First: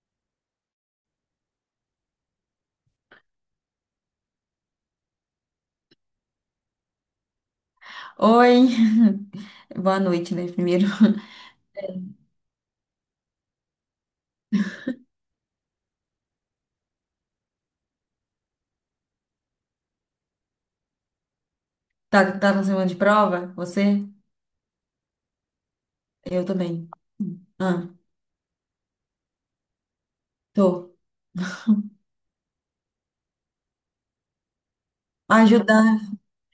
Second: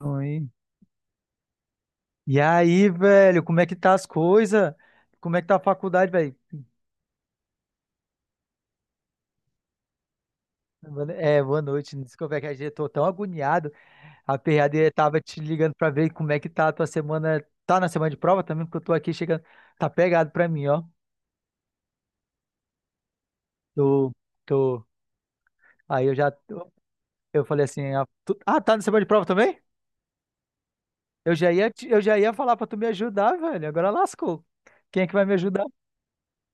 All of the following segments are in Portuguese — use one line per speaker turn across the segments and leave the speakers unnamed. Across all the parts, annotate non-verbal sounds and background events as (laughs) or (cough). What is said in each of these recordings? Oi. E aí, velho, como é que tá as coisas? Como é que tá a faculdade, velho?
Oi, (laughs) boa noite, né? Primeiro.
Boa no-
(laughs)
É, boa noite. Desculpa, é que a gente tô tão agoniado. A PhD tava te ligando pra ver como é que tá a tua semana. Tá na semana de prova também, porque eu tô aqui chegando. Tá pegado pra mim, ó.
Tá na semana de prova? Você?
Tô, tô. Aí eu já.
Eu
Tô-
também.
Eu falei
Ah,
assim, tá na semana de prova também?
tô.
Eu já ia falar pra tu me ajudar, velho. Agora lascou. Quem é que vai me ajudar?
Ajudar.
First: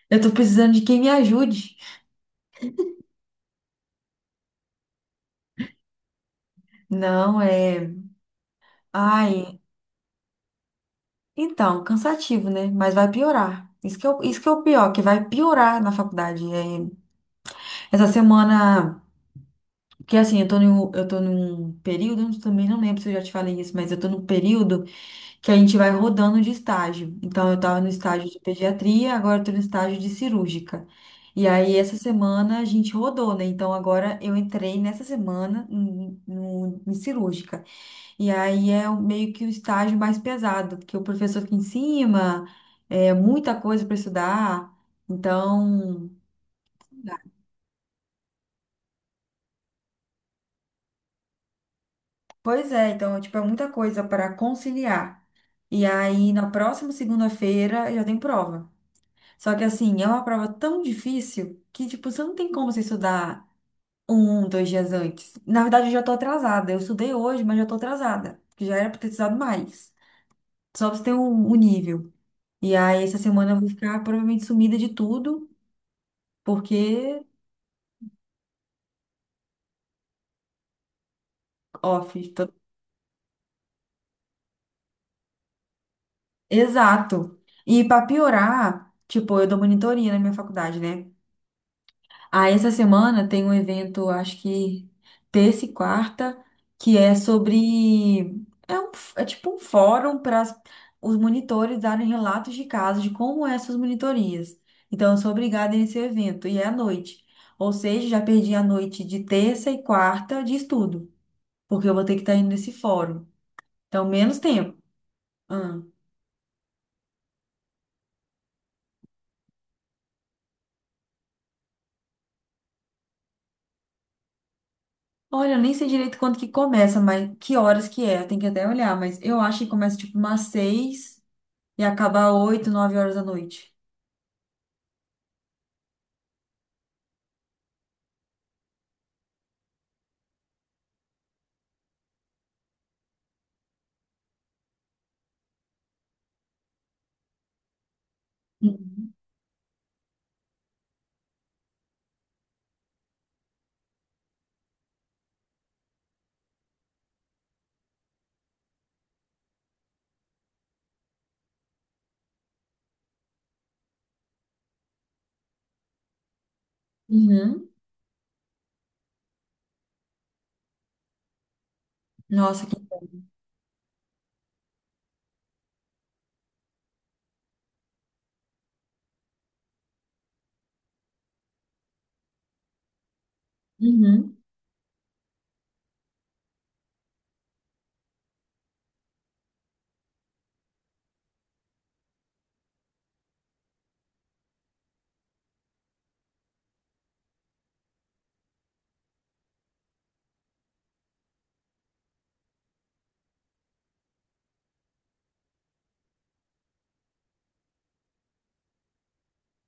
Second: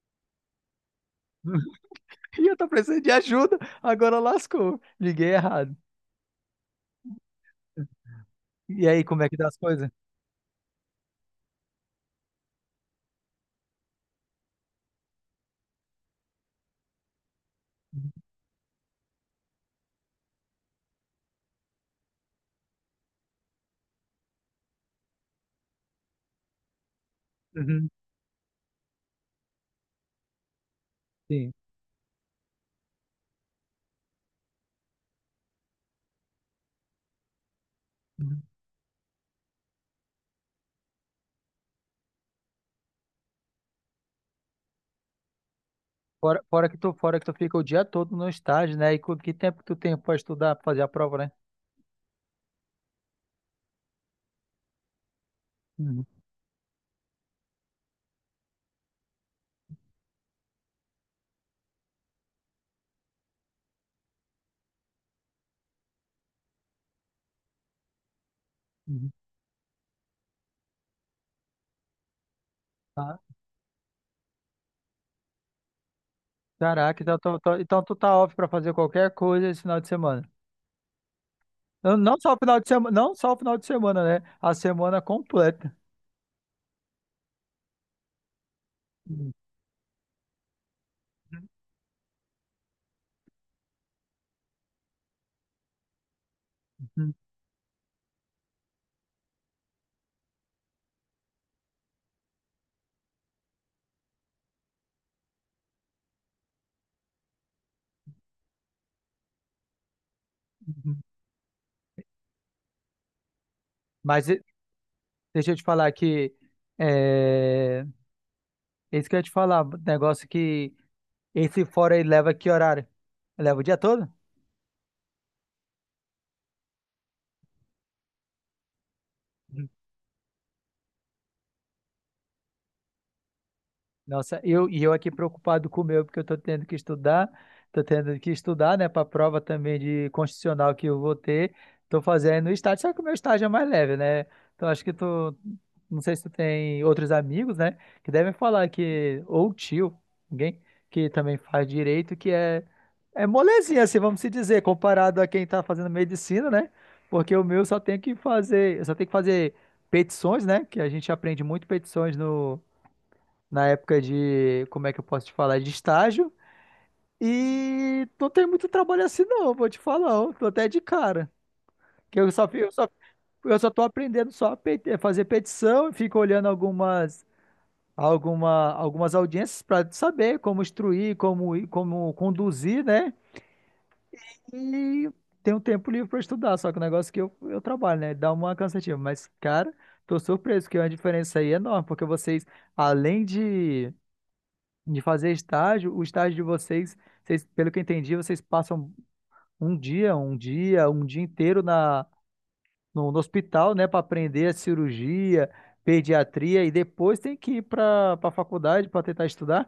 Eu tô precisando de quem me ajude.
(laughs) E eu tô precisando de ajuda. Agora lascou. Liguei errado.
Não, é.
E aí, como é que tá as
Ai,
coisas?
então, cansativo, né? Mas vai piorar. Isso que é o pior, que vai piorar na faculdade. É, essa semana. Porque assim, eu tô num período, eu também não lembro se eu já te falei isso, mas eu tô num período, que a gente vai rodando de estágio. Então, eu estava no
Uhum,
estágio de pediatria, agora estou no estágio de cirúrgica. E
sim.
aí, essa semana a gente rodou, né? Então, agora eu entrei nessa semana em cirúrgica. E
Uhum.
aí é meio que o estágio mais pesado, porque o professor fica em cima, é muita coisa para estudar. Então,
Fora que tu fica o dia todo no estágio, né? E com que tempo que tu tem pra estudar, pra fazer a prova, né?
pois é, então, tipo, é muita coisa para conciliar. E
Uhum,
aí, na próxima segunda-feira, eu já tenho prova. Só que assim, é uma prova tão difícil que, tipo, você não tem como você estudar um, dois dias antes. Na verdade, eu já tô atrasada. Eu estudei hoje, mas já tô atrasada. Que Já era pra ter
uhum.
estudado mais. Só pra você ter um nível. E aí,
Ah,
essa semana eu vou ficar provavelmente sumida de tudo,
caraca, então,
porque
então tu tá off pra fazer qualquer coisa esse final de semana. Não,
off.
não só o final de semana, não só o final de semana, né? A semana completa.
Exato. E pra piorar,
Uhum,
tipo, eu dou monitoria na minha faculdade, né? Ah, essa semana tem um evento, acho que terça e quarta, que
uhum,
é sobre. É, é tipo um fórum para os monitores darem relatos de casos de como é essas monitorias. Então, eu sou obrigada nesse evento, e é à noite. Ou seja, já perdi a noite de terça e quarta de
uhum.
estudo, porque eu vou ter que estar indo nesse fórum. Então,
Mas
menos
e-
tempo.
deixa eu te
Ah.
falar que é, isso que eu ia te falar, negócio que esse fora aí leva que horário? Leva o dia todo?
Olha, eu nem sei direito quando que começa, mas que horas que é, eu tenho que até olhar, mas eu acho que começa tipo umas seis e acabar oito, nove horas da noite.
Nossa, eu, e eu aqui preocupado com o meu, porque eu estou tendo que estudar, estou tendo que estudar, né, para a prova também de constitucional que eu vou ter, estou fazendo estágio, só que o meu estágio é mais leve, né? Então acho que tu, não sei se tu tem outros amigos, né, que devem falar
Uhum.
que, ou tio, alguém que também faz direito, é molezinha, assim, vamos se dizer, comparado a quem está fazendo medicina, né? Porque o meu só tem que fazer, eu só tem que fazer petições, né, que a gente aprende muito petições no na época de, como é que eu posso te falar, de estágio.
Uhum.
E não tem muito trabalho assim não, vou te falar, ó, tô até de cara. Que
Nossa, que inferno.
eu só tô aprendendo só a a fazer petição e fico olhando algumas, algumas audiências para saber como instruir, como conduzir, né?
Uhum.
E tem um tempo livre para estudar, só que o negócio é que eu trabalho, né? Dá uma cansativa, mas cara, tô surpreso que é uma diferença aí é enorme, porque vocês, além de fazer estágio, o estágio de vocês, vocês, pelo que eu entendi, vocês passam um dia inteiro no hospital, né, para aprender a cirurgia, pediatria e depois tem que ir para a faculdade para tentar estudar?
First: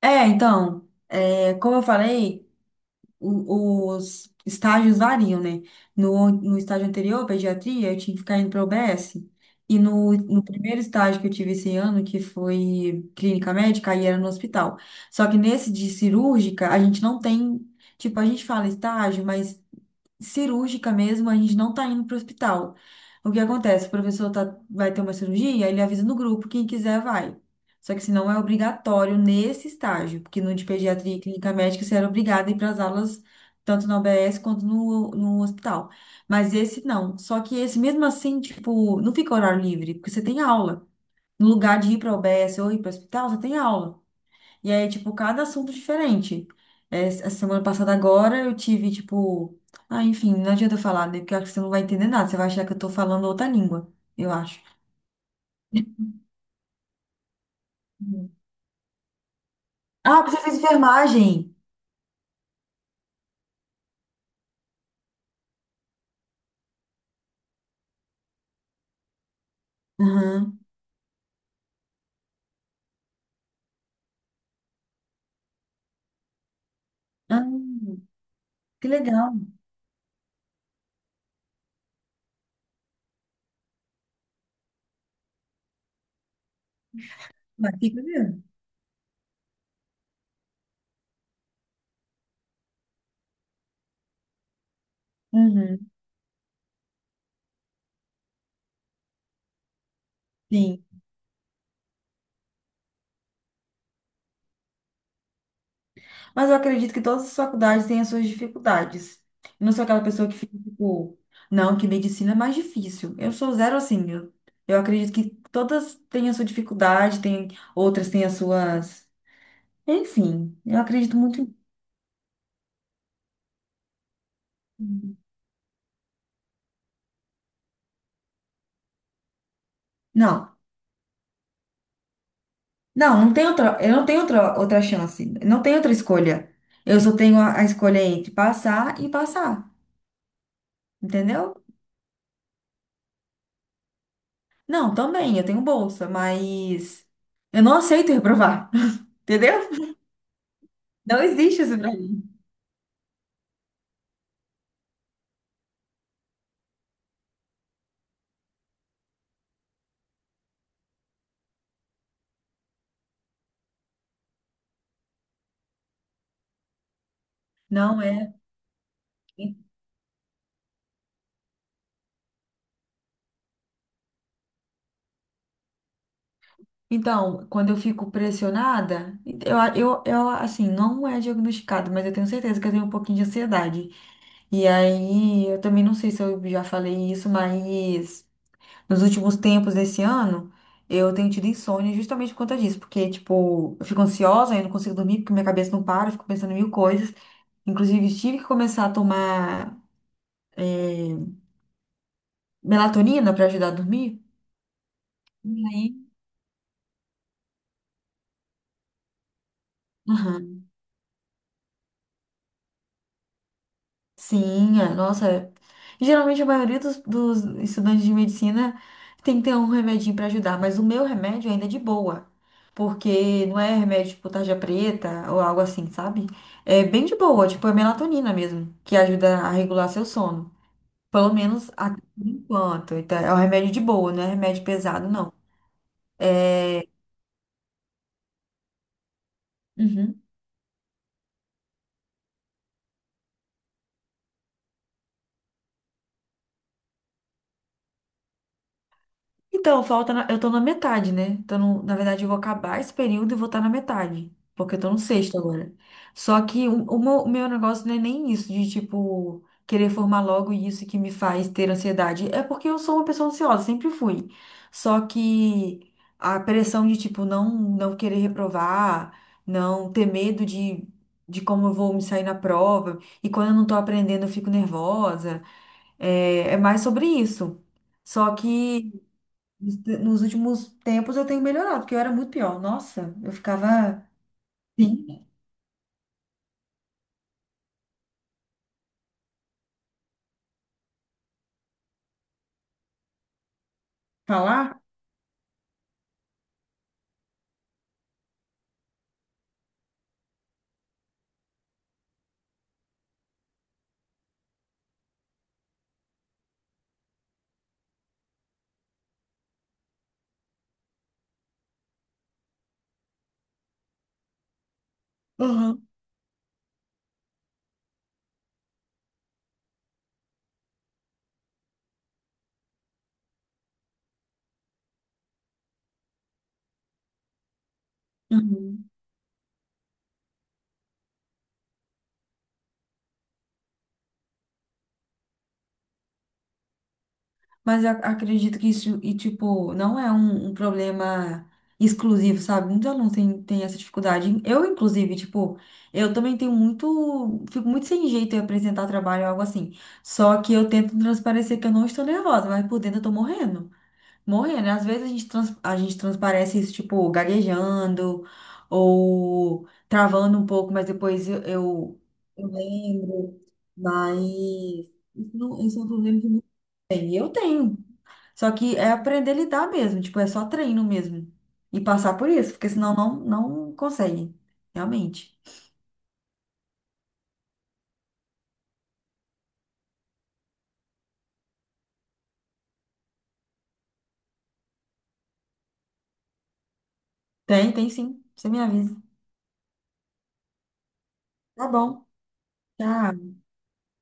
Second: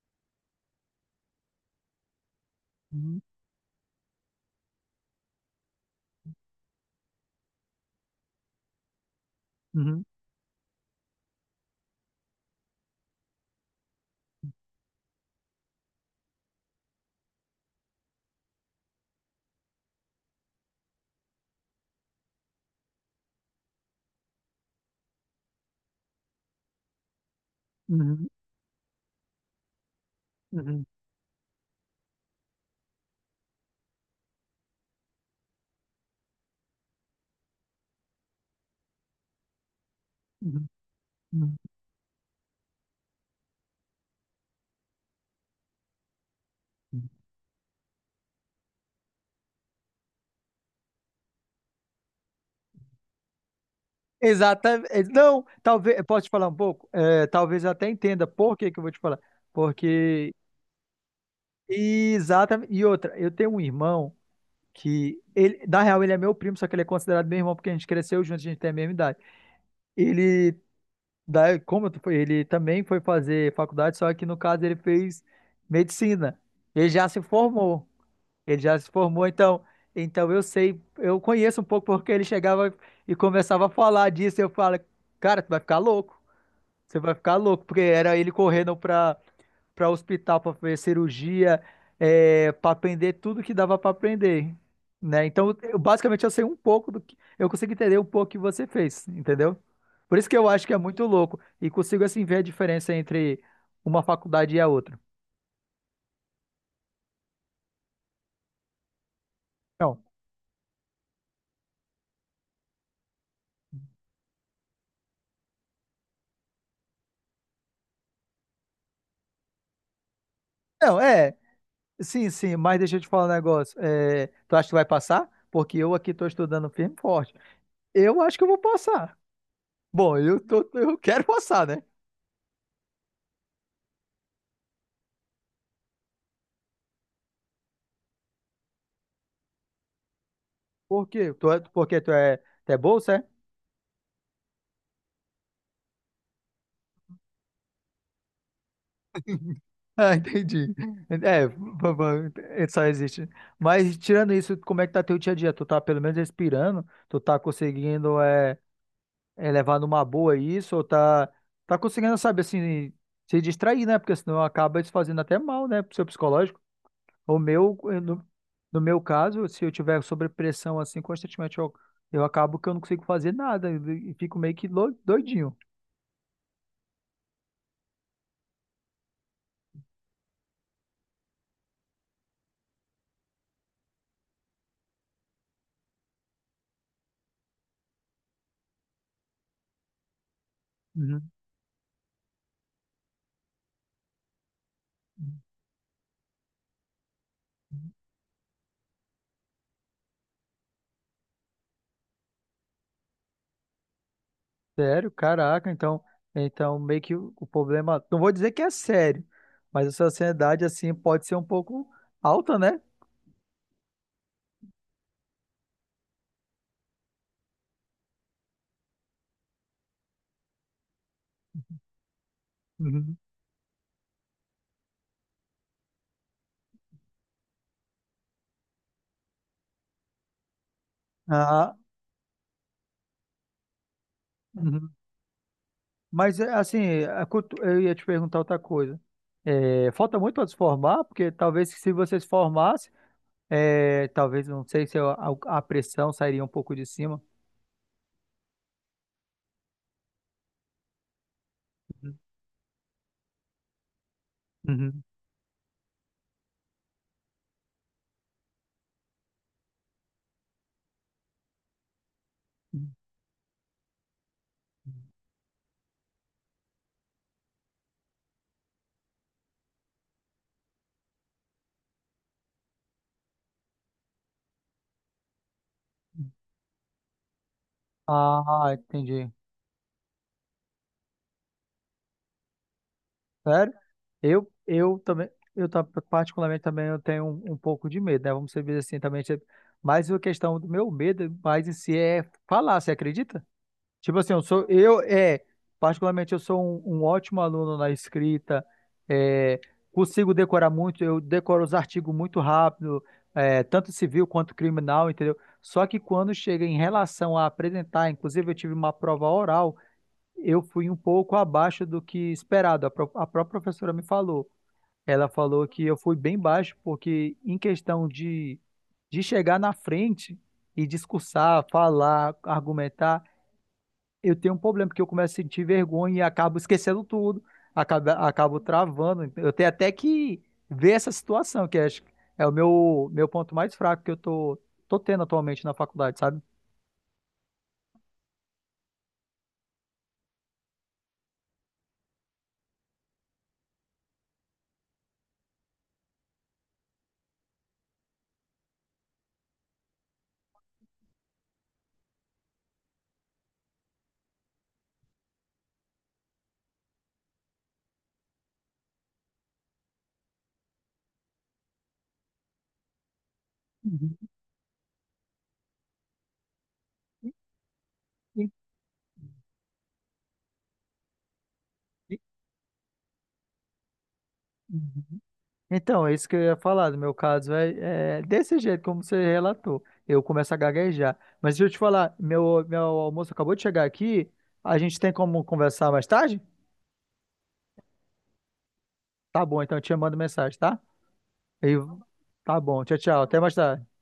É, então, é, como eu falei,
Uhum,
os estágios variam, né? No estágio anterior, pediatria, eu tinha que ficar indo para o UBS. E
uhum,
no primeiro estágio que eu tive esse ano, que foi clínica médica, aí era no hospital. Só que nesse de cirúrgica, a gente não tem. Tipo, a gente fala estágio, mas cirúrgica mesmo, a gente não tá indo pro hospital. O que acontece? O professor tá, vai ter uma cirurgia, ele avisa no grupo, quem quiser vai. Só que se
uhum,
não é obrigatório nesse estágio, porque no de
uhum,
pediatria e clínica médica você era obrigado a ir para as aulas tanto na UBS quanto no hospital. Mas esse não. Só que esse mesmo assim, tipo, não fica horário livre, porque você tem
uhum,
aula. No
uhum.
lugar de ir para a UBS ou ir para o hospital, você tem aula. E aí, tipo, cada assunto diferente. É, a semana passada agora eu tive, tipo. Ah, enfim, não adianta eu falar, né? Porque eu acho que você não vai entender nada. Você vai achar que eu tô falando outra língua, eu acho.
Exatamente. Não, talvez, posso te falar um pouco? É, talvez eu até entenda
Uhum.
por que que eu vou te falar.
Ah, porque
Porque,
você fez enfermagem!
exatamente. E outra, eu tenho um irmão que ele, na real, ele é meu primo, só que ele é considerado meu irmão porque a gente cresceu junto, a gente tem a mesma idade. Ele,
Aham.
da, como eu- Ele também foi fazer faculdade, só que no caso ele fez medicina. Ele já se formou.
Ah,
Ele já
que
se formou,
legal.
então, então eu sei, eu conheço um pouco porque ele chegava e começava a falar disso, e eu falo, cara, tu vai ficar louco. Você vai ficar louco,
Mas
porque
fica
era ele
mesmo.
correndo para hospital para fazer cirurgia, é, para aprender tudo que dava para aprender, né? Então,
Uhum.
basicamente, eu sei um pouco do que eu consigo entender um pouco que você fez, entendeu? Por isso que eu acho que é
Sim.
muito louco e consigo assim ver a diferença entre uma faculdade e a outra.
Mas eu acredito que todas as faculdades têm as suas dificuldades. Eu não sou
Não,
aquela pessoa que fica tipo, não, que medicina é mais difícil. Eu sou zero assim. Eu acredito que todas têm a sua dificuldade, tem, outras têm as suas. Enfim, eu
não,
acredito
é,
muito.
sim, sim, mas deixa eu te falar um negócio. É, tu acha que vai
em-
passar? Porque eu aqui tô estudando firme e forte. Eu acho que eu vou passar. Bom, eu
Não,
tô, eu quero passar, né?
não, não tem outra, eu não tenho outra chance, não tenho outra escolha. Eu só tenho a escolha entre passar e passar,
Por quê?
entendeu?
Tu é bolsa, é?
Não, também, eu tenho bolsa, mas eu não aceito reprovar, (laughs) entendeu?
Ah, entendi.
Não
É,
existe isso.
va- va- é, só existe. Mas tirando isso, como é que tá teu dia a dia? Tu tá pelo menos respirando? Tu tá conseguindo é, levar numa boa isso? Ou tá, tá conseguindo, sabe, assim, se distrair, né? Porque senão acaba isso fazendo até mal, né, pro seu psicológico. O meu, eh,
Não é.
no meu caso, se
E-
eu tiver sobrepressão assim constantemente, eu acabo que eu não consigo fazer nada e fico meio que doidinho.
Então, quando eu fico pressionada, eu assim, não é diagnosticado, mas eu tenho certeza que eu tenho um pouquinho de ansiedade. E aí, eu também não sei se eu já falei isso, mas nos últimos tempos desse ano, eu tenho
Uhum.
tido insônia justamente por conta disso, porque, tipo, eu fico ansiosa, eu não consigo dormir porque minha cabeça não para, eu fico pensando em mil coisas. Inclusive, tive que começar a tomar, eh, melatonina para ajudar a dormir.
Sério?
E
Caraca,
aí,
então, então meio que o problema, não vou dizer que é sério, mas a
aham.
sociedade assim pode ser um pouco alta, né?
Sim, é, nossa, é. Geralmente a maioria dos estudantes de medicina tem que ter um remedinho para ajudar, mas o meu remédio ainda é de boa,
Uhum.
porque não é remédio tipo tarja preta ou algo assim, sabe? É bem de boa, tipo é melatonina mesmo, que ajuda a regular seu sono. Pelo menos
Ah,
até por enquanto. Então, é um remédio de boa, não é remédio
uhum.
pesado, não.
Mas é, assim, eu ia te perguntar outra coisa. É, falta
Uhum.
muito para se formar, porque talvez se você se formasse, é, talvez não sei se a, a pressão sairia um pouco de cima.
Então, eu tô na metade, né? Então, na
Uhum.
verdade, eu vou acabar esse período e vou estar na metade, porque eu tô no sexto agora. Só que o meu negócio não é nem isso de, tipo, querer formar logo isso que me faz ter ansiedade. É porque eu
Uhum.
sou uma pessoa ansiosa, sempre fui. Só que a pressão de, tipo, não, não querer reprovar, não ter medo de como eu vou me sair na prova, e quando eu não tô aprendendo, eu fico nervosa. É, é mais sobre isso. Só
Ah,
que.
entendi.
Nos nos últimos tempos eu tenho melhorado, porque eu era muito pior. Nossa, eu
Sério?
ficava
Eu
sim,
também, particularmente também eu tenho um, um pouco de medo, né? Vamos dizer assim também, tipo, mas a questão do meu medo mais em si é falar, você acredita? Tipo assim, eu sou,
falar.
eu, é, particularmente eu sou um, um ótimo aluno na escrita, é, consigo decorar muito, eu decoro os artigos muito rápido, é, tanto civil quanto criminal, entendeu? Só que quando chega em relação a apresentar, inclusive eu tive uma prova oral, eu fui um pouco abaixo do que esperado. A própria professora me falou. Ela falou que
Uhum.
eu fui bem baixo, porque em questão de chegar na frente e discursar, falar, argumentar, eu tenho um problema, porque eu começo a sentir vergonha e acabo esquecendo tudo, acabo
Uhum.
travando. Eu tenho até que ver essa situação, que acho que é o meu, meu ponto mais fraco que eu tô, tô tendo atualmente na faculdade, sabe?
Mas eu acredito que isso, e tipo, não é um problema exclusivo, sabe? Muitos alunos têm, têm essa dificuldade. Eu, inclusive, tipo, eu também tenho muito, fico muito sem jeito em apresentar trabalho ou algo assim. Só que eu tento transparecer que eu não estou nervosa, mas por dentro eu tô morrendo. Morrendo. Às vezes a gente, a gente transparece isso, tipo, gaguejando ou travando um pouco, mas depois eu lembro.
Uhum.
Mas isso, não, isso é um problema que não tem. Eu tenho.
E-
Só que é aprender a lidar mesmo, tipo, é só treino mesmo. Passar por isso, porque senão não, não consegue,
e-
realmente.
Então, é isso que eu ia falar. No meu caso, é desse jeito, como você relatou. Eu começo a gaguejar. Mas deixa eu te falar, meu almoço acabou de chegar aqui. A gente tem como conversar mais tarde?
Tem, tem sim. Você me avisa.
Tá bom, então eu te mando mensagem, tá?
Tá
E,
bom.
tá bom, tchau, tchau.
Tchau.
Até mais tarde.